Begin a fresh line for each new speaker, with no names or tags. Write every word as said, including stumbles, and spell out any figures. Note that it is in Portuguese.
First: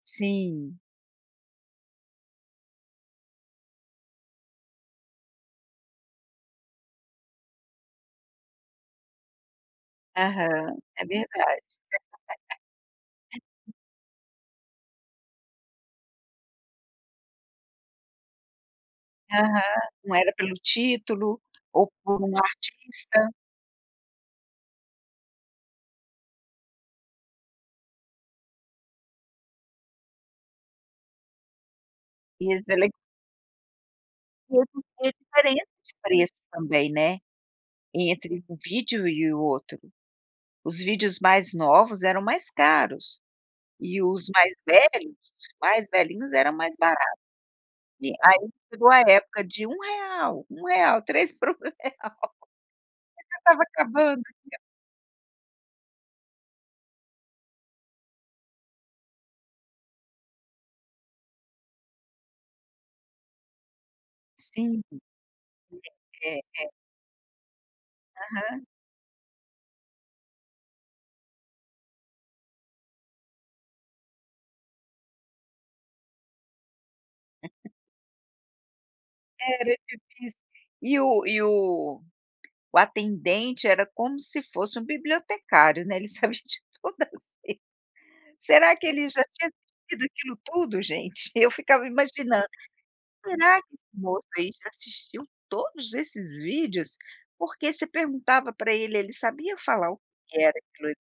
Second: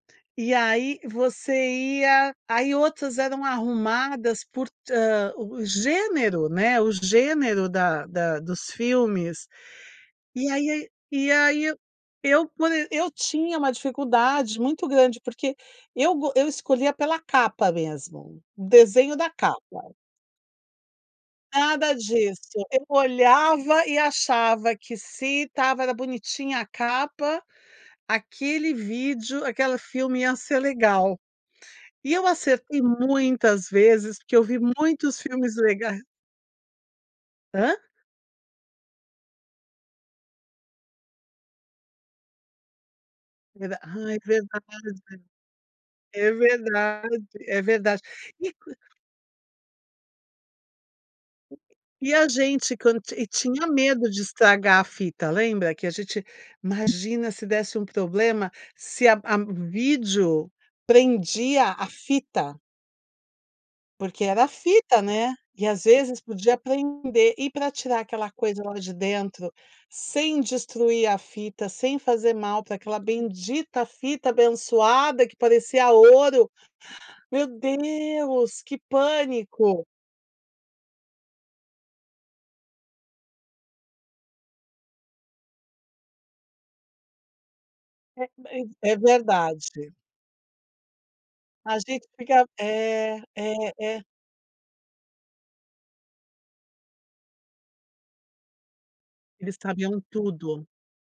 E
Sim.
aí você ia aí outras eram arrumadas por, hã, o gênero, né, o gênero da da dos filmes, e
Aham,
aí
é
e
verdade.
aí eu eu quan eu tinha uma dificuldade muito grande porque eu go eu escolhia pela capa mesmo, o desenho da
Aham,
capa.
não era pelo título ou
Nada
por um
disso, eu
artista.
olhava e achava que se estava era bonitinha a capa, aquele vídeo, aquele filme ia ser legal. E eu
Ia, ser
acertei
leg
muitas vezes porque eu vi
[unintelligible] vê
muitos filmes
diferença de
lega
preço, também, né,
Hã?
entre um vídeo e o outro. Os vídeos mais novos eram mais caros
[unintelligible]
e
Ai,
os mais
verdade.
velhos, os mais
É
velhinhos, era mais barato.
verdade, é verdade.
E aí
E quan
chegou a época de um real, um real, três por um real. Chega
E a gente quan ti e
estava
tinha medo
acabando
de
[unintelligible]
estragar a fita, lembra? Que a gente imagina se desse um problema, se a a vídeo prendia a fita? Porque era
Sim.
fita, né, e às vezes
É,
podia
é, é.
prender e, pra tirar aquela coisa
Aham.
lá de dentro sem destruir a fita, sem fazer mal pra aquela bendita fita, abençoada, que parecia ouro. Meu
[unintelligible]
Deus, que
Era
pânico!
difícil. E o e o o atendente era como se fosse um bibliotecário, né, ele sabe de todas [unintelligible]
É mas
Será que
É
ele já tinha
verdade.
assistido aquilo tudo, gente? Eu
A
ficava
gente fica
imaginando,
é,
será que
é,
esse
é.
moço aí já assistiu todos esses vídeos? Porque você perguntava pra ele, ele sabia
Eles
falar
sabiam
o que era
tudo.
aquilo ali.